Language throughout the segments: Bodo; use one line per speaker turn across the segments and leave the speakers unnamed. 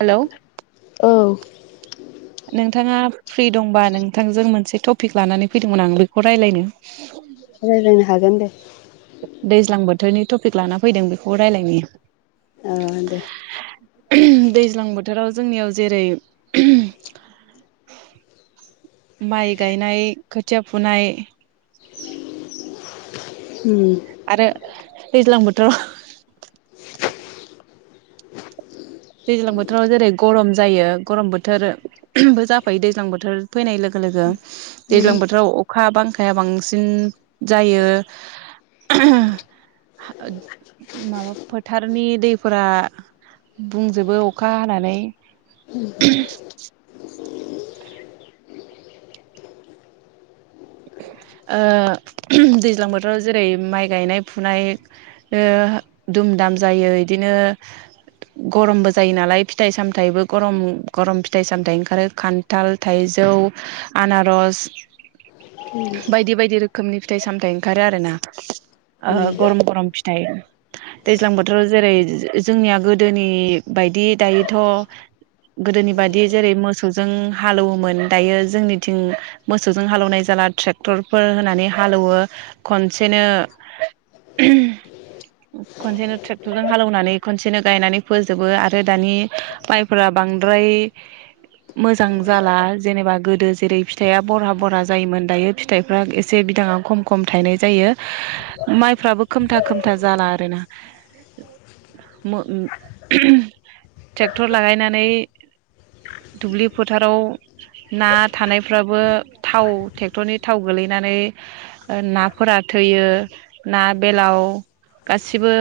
हेलौ
औ
नोंथाङा फ्रि दंबा नोंथांजों मोनसे टपिक लानानै फैदोंमोन आं बेखौ रायलायनो।
रायलायनो हागोन दे
दैज्लां बोथोरनि टपिक लाना फैदों बेखौ रायलायनो
ओ दे
दैज्लां बोथोराव जोंनियाव जेरै माइ गायनाय खोथिया फुनाय
उम
दैज्लां बोथोराव दैज्लां बोथोराव जेरै गरम जायो गरम बोथोरबो जाफैयो दैज्लां बोथोर फैनाय लोगो लोगो
उम
दैज्लां बोथोराव अखा बांखाया बांसिन जायो माबा फोथारनि दैफोरा बुंजोबो अखा हानानै। ओ दैज्लां बोथोराव जेरै माइ गायनाय फुनाय ओ दुम दाम जायो इदिनो गरमबो जायो नालाय फिथाइ सामथाइबो गरम गरम फिथाइ सामथाइ ओंखारो खान्थाल थाइजौ आनारस बायदि बायदि रो खोमनि फिथाइ सामथाइ ओंखारो आरोना ओ गरम गरम फिथाइ दैज्लां बोथोराव जेरै जोंनिया गोदोनि बायदि दायोथ' गोदोनि बादि जेरै मोसौजों हालौवोमोन दायो जोंनिथिं मोसौजों हालौनाय दाना ट्रेक्टरफोर होनानै हालौवो खनसेनो खनसेनो ट्रेक्टरजों हालौनानै खनसेनो गायनानै फोजोबो आरो दानि माइफोरा बांद्राय मोजां जाला जेनेबा गोदो जेरै फिथाया बरहा बरहा जायोमोन दायो फिथाइफ्रा एसे बिदाङा खम खम थायनाय जायो माइफ्राबो खोमथा खोमथा जाला आरोना मो ट्रेक्टर लागायनानै दुब्लि फोथाराव ना थानायफ्राबो थाव ट्रेक्टरनि थाव गोलैनानै नाफोरा थैयो ना बेलाव गासिबो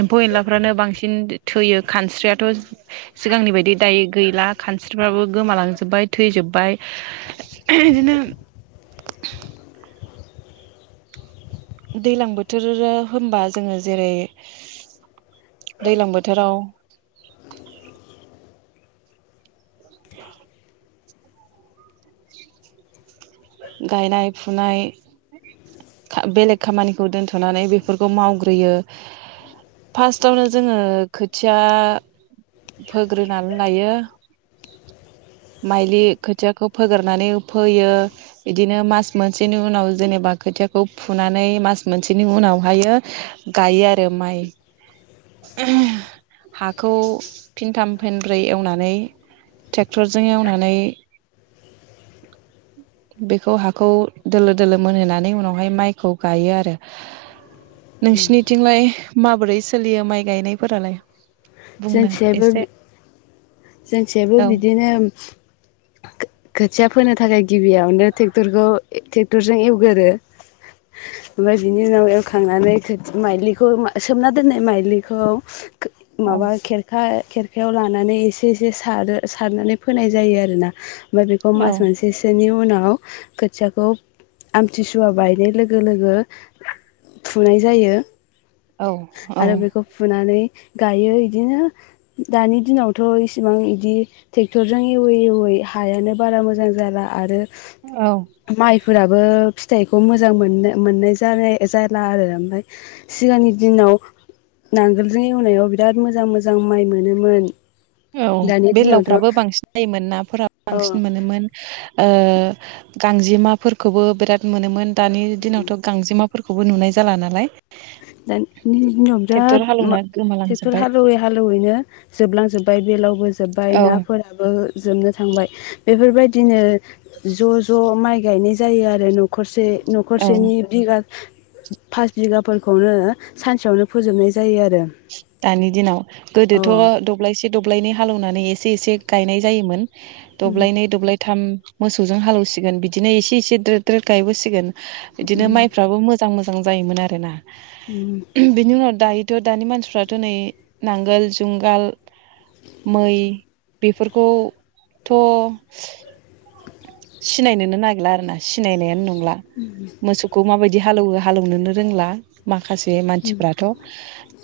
एम्फौ एनलाफ्रानो बांसिन थैयो खानस्रियाथ' सिगांनि बायदि दायो गैला खानस्रिफ्राबो गोमालांजोबबाय थैजोब्बाय। बिदिनो दैलां बोथोर होनबा जोङो जेरै दैलां बोथोराव गायनाय फुनाय बेलेग खामानिखौ दोनथ'नानै बेफोरखौ मावग्रोयो फार्स्टआवनो जोङो खोथिया फोग्रोनानै लायो माइलि खोथियाखौ फोग्रोनानै फोयो। बिदिनो मास मोनसेनि उनाव जेनेबा खोथियाखौ फुनानै मास मोनसेनि उनावहायो गायो आरो माइ [unintelligible] हाखौ फिनथाम फेनब्रै एवनानै ट्रेक्टरजों एवनानै बेखौ हाखौ दोलो दोलो मोनहोनानै उनावहाय माइखौ गायो आरो। नोंसिनिथिंलाय माबोरै सोलियो माइ गायनायफोरालाय? बुंनो
जोंथिजायाबो
एसे
बि जोंथिजायबो
औ
बिदिनो खो-खोथिया फोनो थाखाय गिबियावनो ट्रेक्टरखौ ट्रेक्टरजों एवगोरो ओमफ्राय बिनि उनाव एवखांनानै माइलिखौ सोमना दोननाय माइलिखौ
औ
माबा खेरखा खेर आखायाव लानानै एसे एसे सारो सारनानै फोनाय जायो आरोना ओमफ्राय बेखौ
औ
मास मोनसेसोनि उनाव खोथियाखौ आमथिसुवा बायनाय लोगो लोगो फुनाय जायो।
औ औ
आरो बेखौ फुनानै गायो इदिनो दानि दिनावथ' इसिबां इदि ट्रेक्टरजों एवै एवै हायानो बारा मोजां जाला आरो
औ
फोराबो फिथाइखौ मोजां मोननो मोननाय जालाय जाला आरो ओमफ्राय सिगांनि दिनाव नांगोलजों एवनायाव बिराद मोजां मोजां माइ मोनोमोन
औ
दानि दिनावथ'
बेललावफ्राबो बांसिन जायोमोन नाफोराबो
अ
बांसिन मोनोमोन गांजेमाफोरखौबो बिराद मोनोमोन दानि दिनावथ' गांजेमा फोरखौबो नुनाय जाला नालाय
दानि दिनाव
ट्रेक्टर
बिराद मा
हालौवना
टेक्टर
गोमालांजोबबाय
हालौवै हालेवैनो जोबलांजोब्बाय बेलावबो जोब्बाय
औ
नाफोराबो जोबनो थांबाय बेफोरबायदिनो ज' ज' माइ गायनाय जायो आरो न'खरसे
औ
न'खरसेनि बिगा फास बिगाफोर खौनो सानसेयावनो फोजोबनाय जायो आरो
दानि दिनाव गोदोथ' दब्लायसे दब्लायनै हालौवनानै एसे एसे गायनाय जायोमोन दब्लायनै दब्लायथाम मोसौजों हालौसिगोन बिदिनो एसे एसे द्रोद द्रद गायबोसिगोन बिदिनो माइफ्राबो मोजां मोजां जां जायोमोन आरोना बिनि दायो दानि मानसिफ्रा नै नांगोल जुंगाल मै बेफोरखौथ' सिनायनोनो नागिरला आरो ना सिनायनायानो नं ला मोसौखौ माबायदि हा हालौवो हालौवनोनो रोंला माखा खासे मानसिफ्राथ'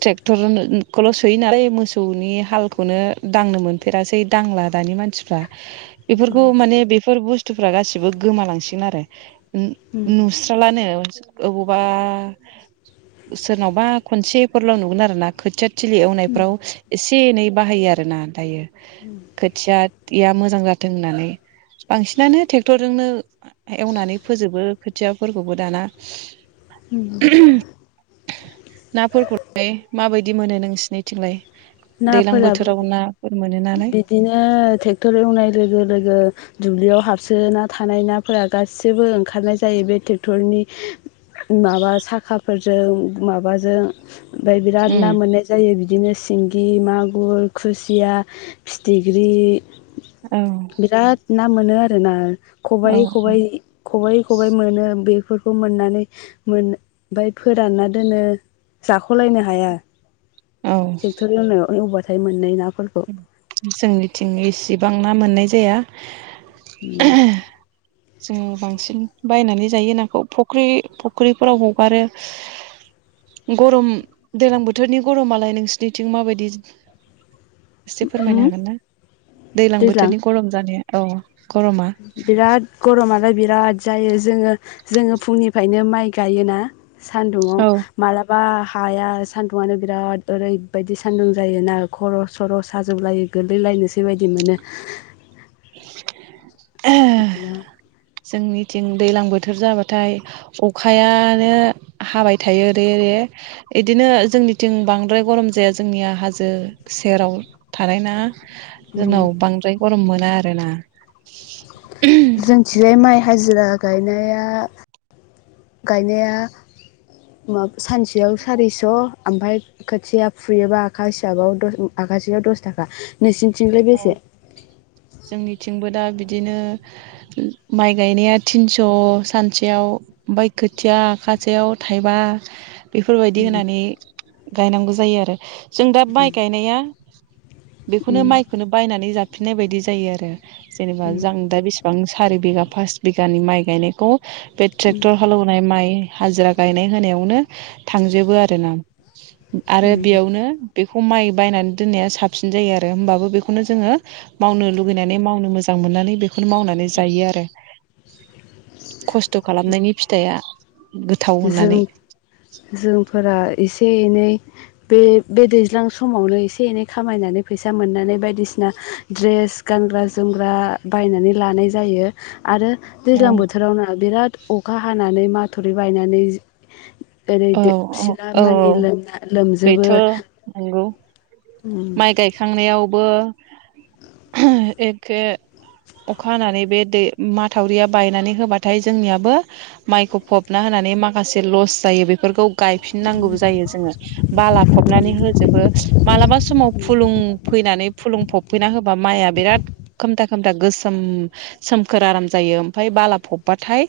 ट्रेक्टर खौल' सोयो नालाय मोसौनि हालखौनो दांनो मोनफेरासै दांला दानि मानसिफ्रा। बेफोरखौ माने बे बुस्थुफ्रा गासिबो गोमालांसिगोन आरो।
अ
नु-नुस्रालानो। ओबावबा सोरनावबा खनसेफोरल' नुगोन आरो ना। खोथिया थिलि एवनायफ्राव एसे ए एनै बाहायो आरोना दायो। खोथिया इया मो जां जाथों होननानै। बांसिनानो टेक्टरजोंनो एवनानै फोजोबो। खोथियाफोरखौबो दाना नाफोरखौहाय माबाय दि मोनो नोंसिनिथिंलाय? दैज्लां
नाफोराबो
बोथोराव नाफोर मोनो नालाय
बिदिनो टेक्टर एवनाय लोगो लोगो दुब्लियाव हाबसोना थानाय नाफोरा गासैबो ओंखारनाय जायो बे ट्रेक्टरनि माबा साखाफोरजों माबाजों ओमफाय बिराद
उम
ना मोननाय जायो बिदिनो सिंगि, मागुर, खुसिया, फिथिख्रि,
औ
बिराद ना मोनो आरोना?
औ
खबायै खबाइ खबायै खबाइ मोनो बे फोरखौ मोननानै मोन ओमफाय फोरानना दोनो जाख'लायनो हाया।
औ
ट्रेक्टर एवनायाव एवबा थाय मोननाय ना
जोंनिथिं इसेबां ना मोननाय जाया। [unintelligible] जों बांसिन बायनानै जायो नाखौ। फख्रि फख्रिफोराव हगारो। गरम दैलां बोथोरनि गरमालाय नोंसिनिथिं माबायदि? एसे फोरमायनो हागोन ना दैलां
दैज्लां
बोथोरनि गरम जानाया औ। गरमा
बिराद गर'मालाय बिराद जायो जोङो जोङो फुंनिफायनो माइ गायोना।
औ
सान्दुंआव मालाबा हाया सान्दुंआनो बिराद ओरैबायदि सान्दुं जायोना खर' सर' साजोबलायो गोलैलायनोसै बायदि मोनो।
[inaudible]
ना
जोंनिथिं दैलां बोथोर जाबाथाय अखायानो हाबाय थायो रे रे इदिनो जोंनिथिं बांद्राय गरम जाया जोंनिया हाजो सेराव थानाय ना। जोंनाव बांद्राय गरम मोना मोना।
जोंथिंजाय माइ हाजिरा गायनाया गायनाया मा सानसेयाव सारिस'। ओमफाय खोथिया फुयोबा आखा हिसाबाव दस आखासेयाव दस थाखा। नोंसिनिथिंलाय
औ
बेसे
जोंनिथिंबो दा बिदि दिनो माइ गायनाया थिनस' सानसेयाव ओमफाय खोथिया आखासेयाव थाइबा। बेफोरबायदि होनानै गायनांगौ जायो आरो। जों दा माइ गायनाया [inaudible] बेखौनो माइ नानै जाफिननाय बायदि जायो आरो। जेनोबा जां दा बेसिबां सारि बिघा फास बिगानि माइ गायनायखौ बे ट्रेक्टर हालेवनाय माइ हाजिरा गायनाय होनायावनो थांजोबो आरोना। आरो बेयावनो बे हमाय बायनानै दोननाया साबसिन जायो आरो होमबाबो बेखौ खौनो जोङो मावनो लुगैनानै मावनो मोजां मोननानै बे फोर मावनानै जायो आरो। [inaudible] खस्थ' खालामनायनि फिथाइया गोथाव
जों
होननानै
जोंफोरा एसे एनै बे बे दै दैज्लां समावनो एसे एनै खामायनानै फैसा मोननानै बायदिसिना ड्रेस गानग्रा जोमग्रा बायनानै लानाय जायो आरो
औ
दैज्लां बोथोरावनो बिराद अखा हानानै माथुरि बायनानै ओरै
औ
दो
औ औ
सिलामानि लोमना
बेथ'
लोमजोबो।
नंगौ माइ गायखांनायावबो एखे अखा हानानै बे दै माथावरिया बायनानै होबाथाय जोंनियाबो माइखौ फबना होनानै माखासे लस जायो बेफोरखौ गायफिननांगौबो जायो जोङो। बाला फबनानै होजोबो मालाबा स फुलुं फैनानै फुलुं फबफैना होबा माइआ बिराद खोमथा खोमथा गोसोम सोमखोर आराम जायो ओमफ्राय बाला फबबाथाय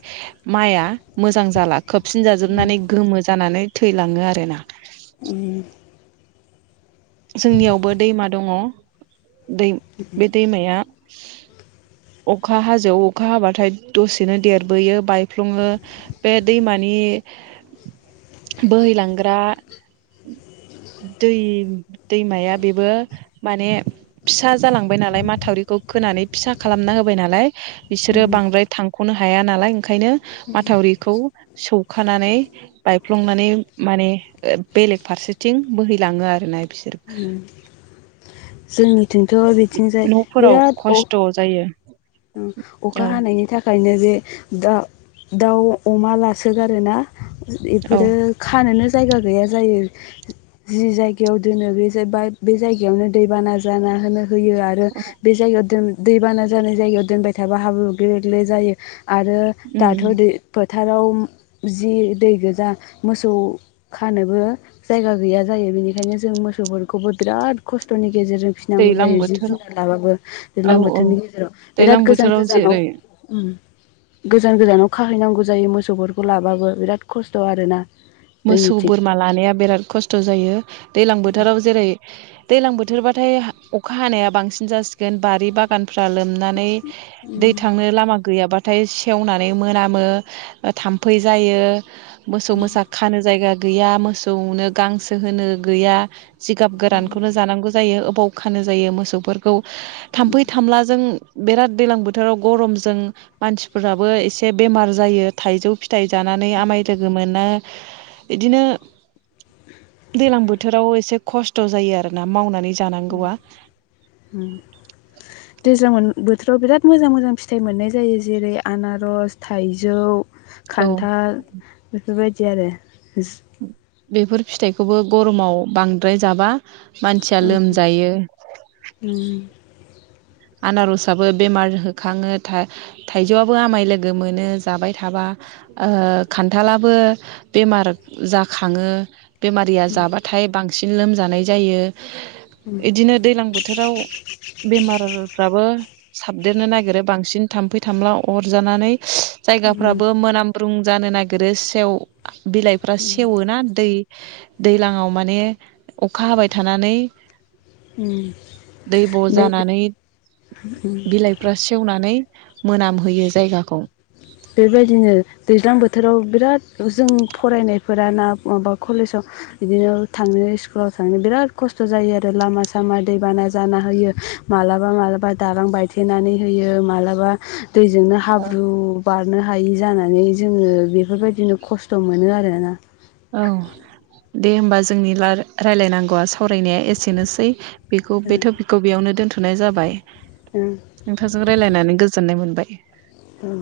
माइआ मोजां जाला। खोबसिन जाजोबनानै गोमो जानानै थैलाङो आरोना। जोंनियावबो दैमा दङ। दै बे दैमाया [inaudible] अखा हाजोआव अखा हाबाथाय दसेनो देरबोयो बायफ्ल'ङो बे दैमानि बोहैलांग्रा दै दैमाया बेबो माने फिसा जालांबाय नालाय माथावरिखौ खोनानै फिसा खालामना होबाय नालाय। बिसोरो बांद्राय थांख'नो हाया नालाय। ओंखायनो माथावरिखौ सौ खानानै बायफ्लंनानै माने बेलेग फारसेथिं बोहैलाङो आरोना। बिसोर
उम जोंनिथिंथ' बिथिंजाय
न'फोराव
बिराद अ
खस्थ' [inaudible]
अखा
औ
हानायनि थाखायनो जे दा दाउ अमा लासोगारोना?
औ
इफोरो खानोनो जायगा गैया जायो जि जायगायाव दोनो बे बा बे जायगायावनो दैबाना जाना होनो होयो आरो
औ
बे जायगायाव दैबाना जानाय जायगायाव दोनबाय थाबा हाबु ग्ले ग्ले जायो। आरो दाथ' दै फोथाराव जि दै गोजा मोसौ खानोबो जायगा गैया जायो बेनिखायनो जों मोसौफोरखौबो बिराद खस्थ'नि गेजेरजों फिनांगौ
दैज्लां
जायो जिब
बोथोराव
जुनार लाबाबो
औ
दैलां बोथोरनि
औ
गेजेराव। बिराद
दैज्लां
गोजान
बोथोराव
गोजानाव
जेरै
उम गोजान गोजानाव खाहैना नांगौ जायो मोसौफोरखौ लाबाबो बिराद खस्थ' आरोना।
मोसौ
जोंनिथिं
बोरमा लानाया बिराद खस्थ' जायो। दैलां बोथोराव जेरै दैलां बोथोरबाथाय अखा हानाया बांसिन जासिगोन बारि बागानफ्रा लोमनानै दै थांनो लामा गैयाबा हाथाय सेवनानै मोनामो ओ थाम्फै जायो। मोसौ मोसा जायगा गैया मोसौनो गांसो होनो गैया जिगाब गोरानखौनो जानांगौ जायो बावखानो जायो मोसौफोरखौ। थाम्फै थामलाजों बिराद दैज्लां बोथोराव गरमजों मानसिफोराबो एसे बेमार जायो थाइजौ फिथाइ जानानै आमाय लोगो मोनो। बिदिनो दैलां बोथोराव एसे खस्थ' जायो आरोना मावनानै जानांगौ आ।
दैजां बोथोराव बिराद मोजां मोजां फिथाइ मोननाय जायो जेरै आनारस थाइजौ
औ
खान्थाल बेबायदि आरो।
बेफोर फिथाइखौबो गरमाव बांद्राय जाबा मानसिया लोमजायो। आनारसाबबो बेमार होखाङो थाइजौआबो आमाय लोगो मोनो जाबाय थाबा खान्थालाबो बेमार जाखाङो। बेमारिया जाबाथाय बां सिन लोमजानाय जायो। इदिनो दैलां बोथोराव बेमार साबदेरनो नागिरो बांसिन थाम्फै थामला अरजानानै जायगाफ्राबो
ओमफ्राय
मोनामब्रुं जानो नागिरो सेव बिलाइफ्रा सेवोना दै दैलांआव माने अखा हाबाय थानानै दैब' जानानै बिलाइफ्रा सेवना नै मोनामहोयो जायगाखौ।
बेबायदिनो दैज्लां बोथ थोराव बिराद जों फरायनायफोरा ना माबा खलेजाव बिदिनो थांनो स्कुलाव थांनो बिराद खस्थ' जायो आरो लामा सामा दैबाना जाना होयो मालाबा मालाबा दालां बायथेनानै होयो मालाबा दैजोंनो हाब्रु हायि जानानै जोङो बेफोरबायदिनो खस्थ' मोनो आरोना।
औ दे होमबा जोंनि रा रायलायनांगौआ सावरायनाया एसेनोसै। बेखौ बे थपिकखौ बेयावनो दोनथ' थनाय जाबाय।
ओं
नोंथांजों रायलायनानै गोजोननाय मोन बाय।
औ।